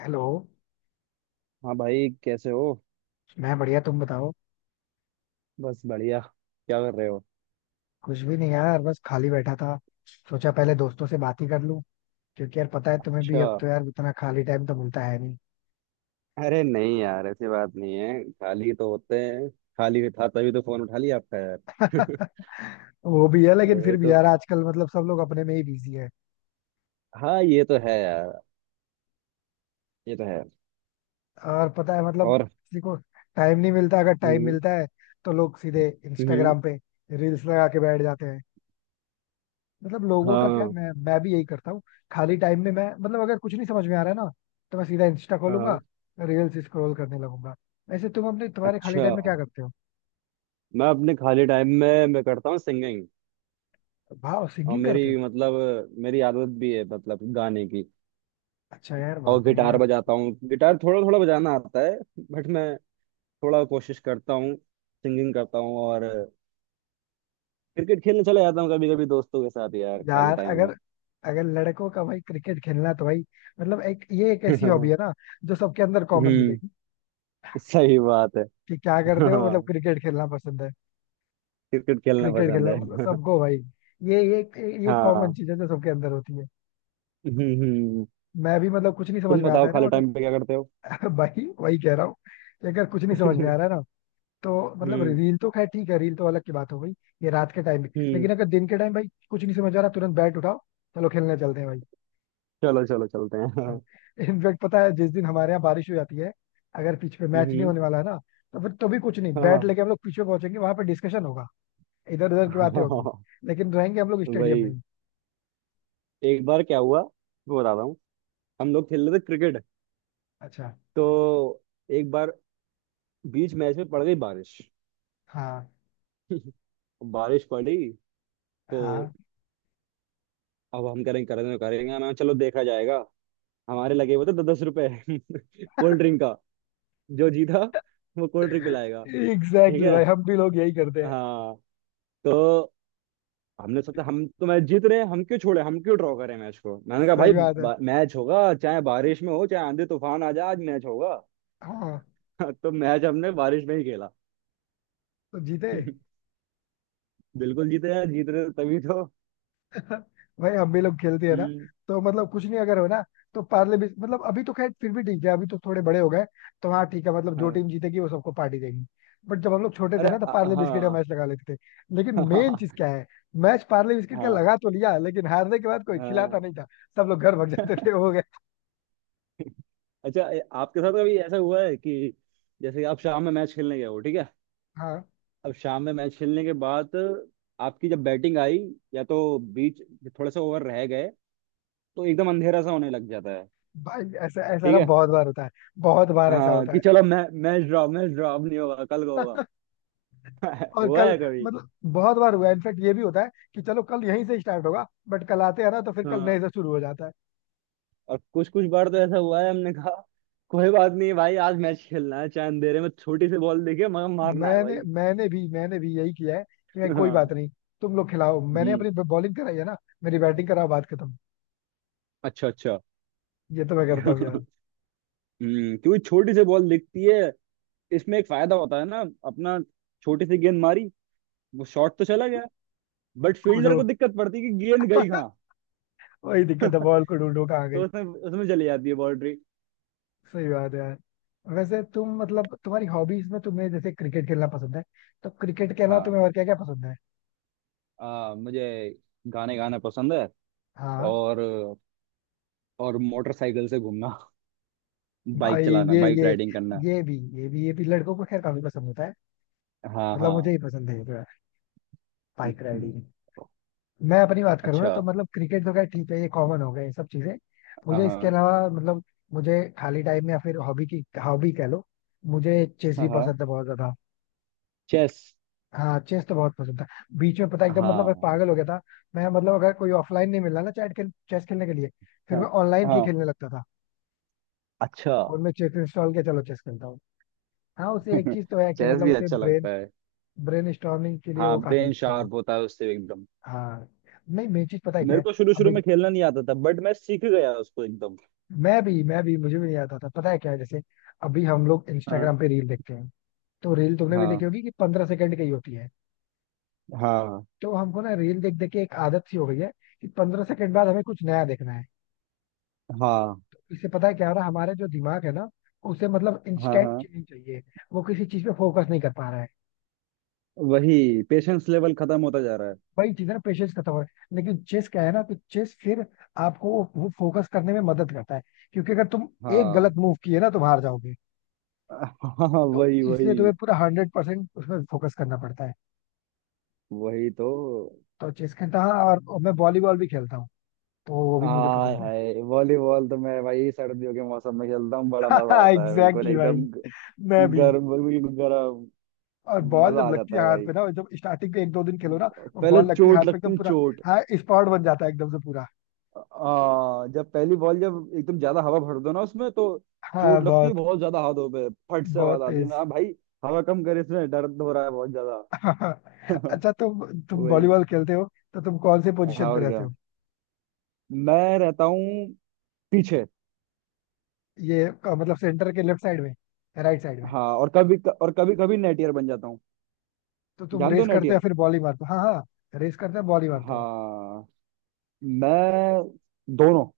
Hello. हाँ भाई, कैसे हो। मैं बढ़िया, तुम बताओ। बस बढ़िया। क्या कर रहे हो? कुछ भी नहीं यार, बस खाली बैठा था। सोचा पहले दोस्तों से बात ही कर लूं, क्योंकि यार पता है तुम्हें भी, अच्छा। अब तो यार उतना खाली टाइम तो मिलता है नहीं। अरे नहीं यार, ऐसी बात नहीं है, खाली तो होते हैं। खाली था तभी तो फोन उठा लिया आपका यार। वो भी है, लेकिन फिर वही भी तो। यार आजकल मतलब सब लोग अपने में ही बिजी है। हाँ, ये तो है यार। ये तो है। और पता है मतलब और। किसी को टाइम नहीं मिलता, अगर टाइम हम्म, मिलता है तो लोग सीधे हम्म। इंस्टाग्राम पे रील्स लगा के बैठ जाते हैं। मतलब लोगों का क्या है, हाँ, मैं भी यही करता हूँ। खाली टाइम में मैं मतलब अगर कुछ नहीं समझ में आ रहा है ना, तो मैं सीधा इंस्टा खोलूंगा, हाँ। रील्स स्क्रॉल करने लगूंगा। वैसे तुम अपने तुम्हारे खाली अच्छा। टाइम में क्या करते हो? मैं अपने खाली टाइम में मैं करता हूँ सिंगिंग। भाव और सिंगिंग करते हो? मेरी मतलब, मेरी आदत भी है मतलब गाने की। अच्छा यार, बहुत और बढ़िया गिटार यार। बजाता हूँ, गिटार थोड़ा थोड़ा बजाना आता है। बट मैं थोड़ा कोशिश करता हूँ सिंगिंग करता हूँ। और क्रिकेट खेलने चला जाता हूँ कभी कभी दोस्तों के साथ यार, खाली यार टाइम में। अगर अगर लड़कों का भाई क्रिकेट खेलना तो भाई, मतलब एक ये एक ऐसी हॉबी है ना, जो सबके अंदर कॉमन मिलेगी, हम्म। सही बात है। कि क्या करते हो, हाँ। मतलब क्रिकेट खेलना पसंद है। क्रिकेट खेलना क्रिकेट पसंद खेलना मतलब है। सबको भाई। ये ये ये कॉमन हाँ। चीज है, जो सबके अंदर होती है। हम्म, हम्म। मैं भी मतलब कुछ नहीं समझ तुम में आता बताओ है खाली टाइम पे ना। क्या करते हो? भाई वही कह रहा हूँ कि अगर कुछ नहीं समझ में आ रहा है ना, तो मतलब हम्म। रील तो खैर ठीक है, रील तो अलग की बात हो गई। ये रात के टाइम में, लेकिन हम्म। अगर दिन के टाइम भाई कुछ नहीं समझ आ रहा, तुरंत बैट उठाओ, चलो खेलने चलते हैं भाई। चलो, चलो, चलते हैं। हाँ। इनफैक्ट पता है, जिस दिन हमारे यहाँ बारिश हो जाती है, अगर पिच पे मैच नहीं हम्म। होने वाला है ना, तो फिर तो भी कुछ नहीं, हाँ, बैट लेके हम लोग पिच पे पहुंचेंगे, वहां पे डिस्कशन होगा, इधर उधर की बातें होगी, हाँ। लेकिन रहेंगे हम लोग स्टेडियम में वही। ही। एक बार क्या हुआ, वो बता रहा हूँ। हम लोग खेल रहे थे क्रिकेट। अच्छा। तो एक बार बीच मैच में पड़ गई बारिश। हाँ बारिश पड़ी। तो हाँ। अब हम करेंगे, करेंगे, करेंगे ना, चलो देखा जाएगा। हमारे लगे हुए थे दस दस रुपए। कोल्ड ड्रिंक का, जो जीता वो कोल्ड ड्रिंक पिलाएगा। एग्जैक्टली ठीक exactly है। भाई, हम भी लोग यही करते हैं। हाँ। तो हमने सोचा हम तो मैच जीत रहे हैं, हम क्यों छोड़े, हम क्यों ड्रॉ करें मैच को, मैंने कहा सही बात है। भाई, मैच होगा, चाहे बारिश में हो चाहे आंधी तूफान आ जाए, आज मैच होगा। हाँ। तो मैच हमने बारिश में ही खेला। तो जीते? बिल्कुल जीते यार, जीत रहे थे तभी तो। भाई हम भी लोग खेलते हैं ना, हम्म। तो मतलब कुछ नहीं अगर हो ना, तो पार्ले भी मतलब अभी तो खैर फिर भी ठीक है, अभी तो थोड़े बड़े हो गए, तो हाँ ठीक है, मतलब जो हाँ। टीम जीतेगी वो सबको पार्टी देगी। बट जब हम लोग छोटे थे अरे, ना तो पार्ले बिस्किट का हाँ। मैच लगा लेते थे। लेकिन मेन चीज क्या है, मैच पार्ले बिस्किट का हाँ, लगा तो लिया, लेकिन हारने के बाद कोई खिलाता हाँ। नहीं था, सब लोग घर भाग जाते थे। हो गए। अच्छा, आपके साथ कभी ऐसा हुआ है कि जैसे आप शाम में मैच खेलने गए हो, ठीक है। हाँ। अब शाम में मैच खेलने के बाद आपकी जब बैटिंग आई, या तो बीच, थोड़े से ओवर रह गए, तो एकदम अंधेरा सा होने लग जाता है। भाई ऐसा ऐसा ठीक ना है। बहुत बार होता है, बहुत बार ऐसा हाँ होता है। कि चलो मैच ड्रॉ, मैच ड्रॉ अब नहीं होगा, कल को होगा। और हुआ कल है कभी? मतलब बहुत बार हुआ, इनफेक्ट ये भी होता है कि चलो कल यहीं से स्टार्ट होगा, बट कल आते हैं ना तो फिर कल नए हाँ। से शुरू हो जाता है। और कुछ कुछ बार तो ऐसा हुआ है, हमने कहा कोई बात नहीं भाई, आज मैच खेलना है, चाहे अंधेरे में छोटी सी बॉल देखे मगर मारना है मैंने भाई। मैंने भी यही किया है, कि मैं कोई बात हाँ। नहीं, तुम लोग खिलाओ, मैंने हम्म। अपनी बॉलिंग कराई है ना, मेरी बैटिंग कराओ, बात खत्म। अच्छा, अच्छा। ये तो मैं करता हूँ यार। क्योंकि छोटी सी बॉल दिखती है, इसमें एक फायदा होता है ना, अपना, छोटी सी गेंद मारी, वो शॉट तो चला गया। बट फील्डर खोजो। को दिक्कत पड़ती है कि गेंद गई कहाँ। वही दिक्कत है, बॉल को ढूंढो कहाँ गई। तो उसमें उसमें चली जाती है बाउंड्री। सही बात है यार। वैसे तुम मतलब तुम्हारी हॉबीज में तुम्हें जैसे क्रिकेट खेलना पसंद है, तो क्रिकेट के अलावा हाँ। तुम्हें और क्या क्या पसंद है? मुझे गाने गाना पसंद है। हाँ और और मोटरसाइकिल से घूमना, भाई, बाइक चलाना, ये बाइक ये राइडिंग करना। ये भी लड़कों को खैर काफी पसंद होता है, हाँ, मतलब मुझे हाँ। ही पसंद है ये तो यार। बाइक हम्म, राइडिंग। मैं अपनी बात करूँ ना, अच्छा। तो मतलब क्रिकेट तो खैर ठीक है, ये कॉमन हो गए ये सब चीजें। हाँ, मुझे इसके हाँ, अलावा मतलब, मुझे खाली टाइम में या फिर हॉबी की हॉबी कह लो, मुझे चेस भी हाँ। पसंद है बहुत ज्यादा। चेस। हाँ चेस तो बहुत पसंद था। बीच में पता है, एकदम मतलब मैं हाँ, पागल हो गया था। मैं मतलब अगर कोई ऑफलाइन नहीं मिला ना चैट खेल चेस खेलने के लिए, फिर हाँ, मैं ऑनलाइन ही हाँ। खेलने लगता था। अच्छा। फोन में चेस इंस्टॉल किया, चलो चेस खेलता हूँ। हाँ, उसे एक चीज तो है कि चेस मतलब भी उसे अच्छा ब्रेन, लगता है। ब्रेन स्टॉर्मिंग के लिए हाँ, वो काफी ब्रेन अच्छा है। शार्प होता है उससे एकदम। हाँ। नहीं, मेन चीज पता है क्या मेरे है। को शुरू अब शुरू में खेलना नहीं आता था बट मैं सीख गया उसको एकदम। मैं भी मुझे भी नहीं आता था। पता है क्या है, जैसे अभी हम लोग हाँ, इंस्टाग्राम पे रील देखते हैं, तो रील तुमने भी हाँ, देखी होगी कि 15 सेकंड की ही होती है। हाँ, तो हमको ना रील देख देख के एक आदत सी हो गई है, कि 15 सेकंड बाद हमें कुछ नया देखना है। हाँ, इससे पता है क्या हो रहा है, हमारे जो दिमाग है ना, उसे मतलब हाँ, इंस्टेंट हाँ। चीजें चाहिए, वो किसी चीज पे फोकस नहीं कर पा रहा है। वही, पेशेंस लेवल खत्म होता जा रहा है। वही चीज है ना, पेशेंस खत्म हो रहा है। लेकिन चेस क्या है ना, कि चेस फिर आपको वो फोकस करने में मदद करता है, क्योंकि अगर तुम एक गलत हाँ, मूव किए ना तुम हार जाओगे, हाँ। तो वही, इसलिए वही। तुम्हें पूरा 100% उसमें फोकस करना पड़ता है। वही तो। तो चेस खेलता हूँ, और मैं वॉलीबॉल भी खेलता हूँ, तो वो भी मुझे आय पसंद है। हाय, वॉलीबॉल तो मैं भाई सर्दियों के मौसम में खेलता हूँ, बड़ा मजा आता है, बिल्कुल एग्जैक्टली exactly एकदम भाई, मैं भी। गर्म, बिल्कुल गर्म। और बॉल मजा जब आ लगती जाता है है हाथ भाई। पे ना, जब स्टार्टिंग पे एक दो दिन खेलो ना, और पहले बॉल लगती है चोट हाथ पे लगती एकदम है, पूरा। चोट। हाँ स्पॉट बन जाता है एकदम से पूरा। जब पहली बॉल जब एकदम ज्यादा हवा भर दो ना उसमें तो हाँ चोट लगती है बहुत, बहुत ज्यादा हाथों पे, फट से बहुत आवाज आती है तेज। ना भाई। हवा कम करे, इसमें दर्द हो रहा है बहुत ज्यादा। अच्छा, तुम वही। वॉलीबॉल खेलते हो तो तुम कौन से हाँ पोजीशन पे और रहते क्या। हो? मैं रहता हूँ पीछे। ये अ, मतलब सेंटर के लेफ्ट साइड में, राइट साइड में, हाँ और कभी कभी नेटियर बन जाता हूँ। तो तुम जान दो रेस करते हो या नेटियर। फिर बॉल ही मारते हो? हाँ हाँ। रेस करते हो बॉल ही मारते हो। हाँ, मैं दोनों।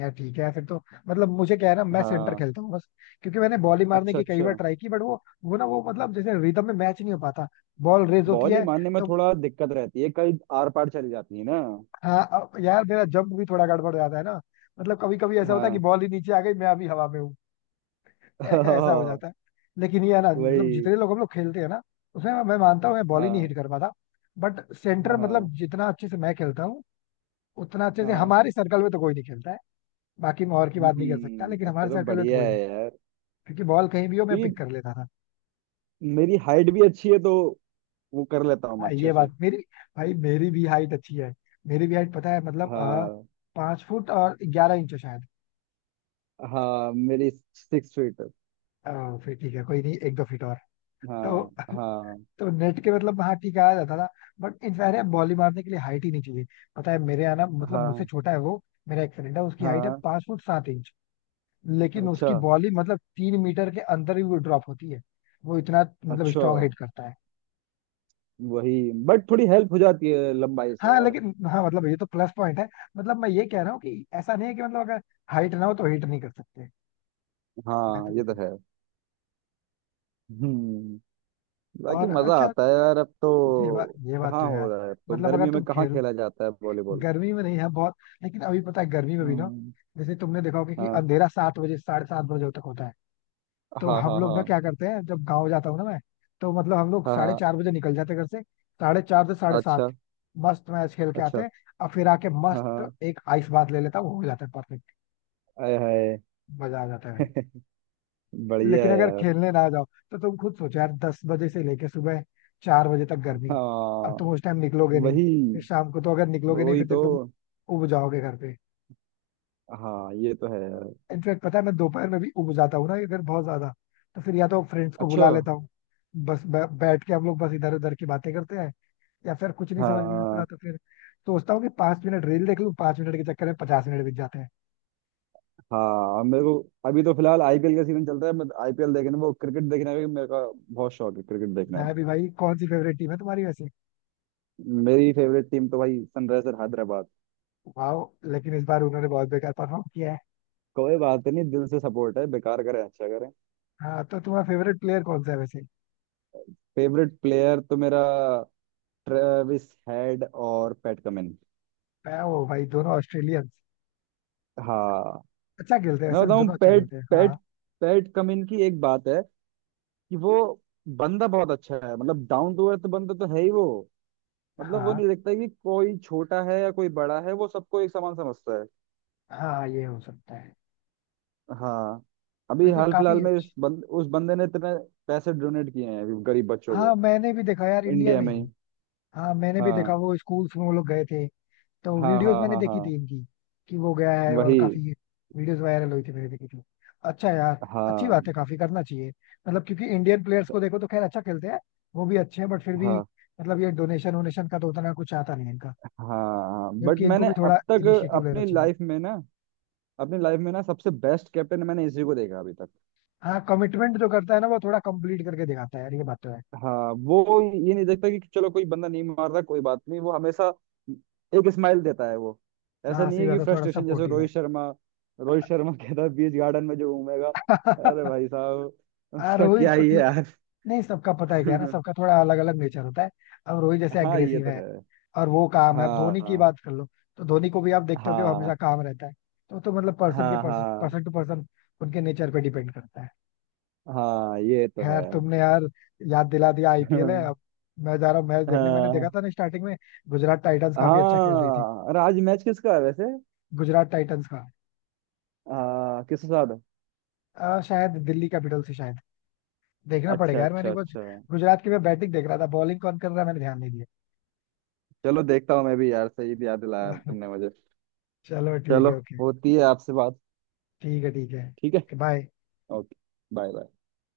यार ठीक है फिर तो, मतलब मुझे क्या है ना, मैं सेंटर हाँ, खेलता हूँ बस, क्योंकि मैंने बॉली मारने अच्छा, की कई बार अच्छा। ट्राई की, बट वो मतलब जैसे रिदम में मैच नहीं हो पाता, बॉल रेज होती बॉल ही है। मारने में तो थोड़ा दिक्कत रहती है, कई आर पार चली जाती है ना। हाँ अब यार, मेरा जंप भी थोड़ा गड़बड़ हो जाता है ना, मतलब कभी कभी ऐसा होता है कि हाँ। बॉल ही नीचे आ गई, मैं अभी हवा में हूँ। ऐसा हो जाता है। हाँ, लेकिन ये है ना, मतलब वही। जितने लोग हम लोग खेलते हैं ना, उसमें मैं मानता हूँ, मैं बॉल ही नहीं हाँ, हिट कर पाता, बट सेंटर मतलब हाँ, जितना अच्छे से मैं खेलता हूँ, उतना अच्छे से हाँ। हमारे सर्कल में तो कोई नहीं खेलता है। बाकी मैं और की बात नहीं कर सकता, लेकिन अच्छा हमारे तो सर्कल में तो बढ़िया कोई नहीं, है यार। क्योंकि बॉल कहीं भी हो मैं क्योंकि पिक कर लेता था। मेरी हाइट भी अच्छी है तो वो कर लेता हूँ मैं हाँ अच्छे ये से। बात मेरी, भाई मेरी भी हाइट अच्छी है, मेरी भी हाइट पता है मतलब आ, हाँ। 5 फुट और 11 इंच हो शायद। हाँ, मेरी सिक्स फीट। अ, फिर ठीक है कोई नहीं, एक दो फीट और। हाँ, तो हाँ, तो नेट के मतलब हाँ ठीक है, आ जाता था, बट इनफैक्ट यार बॉली मारने के लिए हाइट ही नहीं चाहिए। पता है मेरे यहाँ ना, मतलब मुझसे हाँ, छोटा है वो, मेरा एक फ्रेंड है, उसकी हाइट है हाँ। 5 फुट 7 इंच, लेकिन अच्छा, उसकी बॉली मतलब 3 मीटर के अंदर ही वो ड्रॉप होती है। वो इतना मतलब अच्छा। स्ट्रॉन्ग हिट करता है। वही। बट थोड़ी हेल्प हो जाती है लंबाई से हाँ यार। लेकिन हाँ मतलब ये तो प्लस पॉइंट है, मतलब मैं ये कह रहा हूँ कि ऐसा नहीं है कि मतलब अगर हाइट ना हो तो हिट नहीं कर सकते, मैं हाँ, तो। ये तो है। हम्म। बाकी और मजा अच्छा आता है यार, अब ये बात तो। ये बात तो कहाँ है हो यार। रहा है अब तो, मतलब अगर गर्मियों में तुम कहाँ खेल, खेला जाता है वॉलीबॉल? गर्मी में नहीं है बहुत, लेकिन अभी पता है गर्मी में भी ना, हम्म। जैसे तुमने देखा होगा कि हाँ, अंधेरा 7 बजे साढ़े 7 बजे तक होता है। तो हाँ, हम हाँ। लोग ना हाँ, क्या करते हैं, जब गाँव जाता हूँ ना मैं, तो मतलब हम लोग हाँ, साढ़े हाँ। चार बजे निकल जाते हैं घर से। साढ़े 4 से साढ़े 7 अच्छा, मस्त मैच खेल के आते अच्छा। हैं, और फिर आके हाँ, मस्त हाँ। एक आइस बात ले लेता हूँ, हो जाता है परफेक्ट। आय हाय। मजा आ जाता है भाई। बढ़िया लेकिन है अगर यार। खेलने ना जाओ, तो तुम खुद सोचो यार, 10 बजे से लेके सुबह 4 बजे तक गर्मी, अब हाँ। तुम उस टाइम निकलोगे नहीं, वही। फिर शाम को तो अगर निकलोगे नहीं, वही फिर तो तो। तुम उब जाओगे घर पे। हाँ, ये तो है यार। इनफैक्ट पता है, मैं दोपहर में भी उब जाता हूँ ना अगर बहुत ज्यादा, तो फिर या तो फ्रेंड्स को अच्छा। बुला लेता हूँ, बस बैठ के हम लोग बस इधर उधर की बातें करते हैं, या फिर कुछ नहीं समझ में आता हाँ, तो फिर सोचता हूँ कि 5 मिनट रील देख लूँ, 5 मिनट के चक्कर में 50 मिनट बीत जाते हैं। हाँ, अब मेरे को, अभी तो फिलहाल आईपीएल का सीजन चल रहा है, मैं आईपीएल देखने, वो क्रिकेट देखने का भी मेरे का बहुत शौक है, क्रिकेट देखना है। मैं भी भाई। कौन सी फेवरेट टीम है तुम्हारी वैसे? मेरी फेवरेट टीम तो भाई सनराइजर हैदराबाद। वाह। लेकिन इस बार उन्होंने बहुत बेकार परफॉर्म किया है। कोई बात नहीं, दिल से सपोर्ट है, बेकार करें अच्छा करें। हाँ तो तुम्हारा फेवरेट प्लेयर कौन सा है वैसे? फेवरेट प्लेयर तो मेरा ट्रेविस हेड और पैट कमिंस। मैं वो भाई दोनों ऑस्ट्रेलियंस हाँ। अच्छा खेलते हैं, मैं वैसे बताऊं, दोनों अच्छा पैट खेलते हैं पैट हाँ। पैट कमिंस की एक बात है कि वो बंदा बहुत अच्छा है, मतलब डाउन टू अर्थ बंदा तो है ही वो। मतलब वो हाँ नहीं देखता कि कोई छोटा है या कोई बड़ा है, वो सबको एक समान समझता है। हाँ, ये हो सकता है। हाँ। अभी वैसे हाल काफी फिलहाल में उस अच्छी। बंद उस बंदे ने इतने पैसे डोनेट किए हैं अभी गरीब बच्चों हाँ को। मैंने भी देखा यार, इंडिया इंडिया में में ही। ही। हाँ मैंने भी हाँ, देखा, वो स्कूल्स में वो लोग गए थे, तो हाँ, वीडियोस हाँ, मैंने हाँ, देखी हाँ। थी इनकी, कि वो गया है, और वही। काफी वीडियोस वायरल हुई थी, मैंने देखी थी। अच्छा यार, अच्छी बात हाँ, है, काफी करना चाहिए। मतलब क्योंकि इंडियन प्लेयर्स को देखो तो खैर अच्छा खेलते हैं, वो भी अच्छे हैं बट फिर भी हाँ, मतलब ये डोनेशन वोनेशन का तो उतना कुछ आता नहीं है इनका, हाँ। बट जबकि इनको मैंने भी थोड़ा अब तक, इनिशिएटिव लेना अपनी चाहिए। लाइफ में ना अपनी लाइफ में ना सबसे बेस्ट कैप्टन मैंने इसी को देखा अभी तक। हाँ कमिटमेंट जो करता है ना, वो थोड़ा कंप्लीट करके दिखाता है यार, ये बात तो है। हाँ, वो ये नहीं देखता कि चलो कोई बंदा नहीं मार रहा, कोई बात नहीं, वो हमेशा एक स्माइल देता है वो। ऐसा हाँ नहीं सही है कि बात है, थोड़ा फ्रस्ट्रेशन, जैसे सपोर्टिव है। रोहित शर्मा कहता है बीच गार्डन में जो घूमेगा, अरे भाई साहब, हाँ, उसका रोहित क्या को ही है ठीक है। यार। नहीं, सबका पता है क्या है ना, सबका थोड़ा अलग अलग नेचर होता है। अब रोहित जैसे हाँ, ये एग्रेसिव तो है, है। और वो काम है। अब धोनी की हाँ, बात कर लो, तो धोनी को भी आप देखते हो कि वो हाँ, हमेशा काम रहता है। तो मतलब पर्सन के हाँ, पर्सन हाँ, पर्सन टू पर्सन, उनके नेचर पे डिपेंड करता है। हाँ, ये तो है। खैर तुमने यार याद दिला दिया, आईपीएल है अब, मैं जा रहा हूँ मैच देखने। मैंने देखा हाँ, था ना स्टार्टिंग में, गुजरात टाइटंस काफी अच्छा खेल रही थी। हाँ, अरे आज मैच किसका है वैसे? गुजरात टाइटंस का। हाँ, किसके साथ है? अ, शायद दिल्ली कैपिटल से शायद, देखना अच्छा, पड़ेगा यार, मैंने अच्छा, कुछ, अच्छा। गुजरात की मैं बैटिंग देख रहा था, बॉलिंग कौन कर रहा है मैंने ध्यान नहीं दिया। चलो देखता हूँ मैं भी यार, सही याद दिलाया तुमने मुझे। चलो ठीक चलो। है ओके। होती है आपसे बात। ठीक ठीक है, है बाय। ओके। Bye, bye.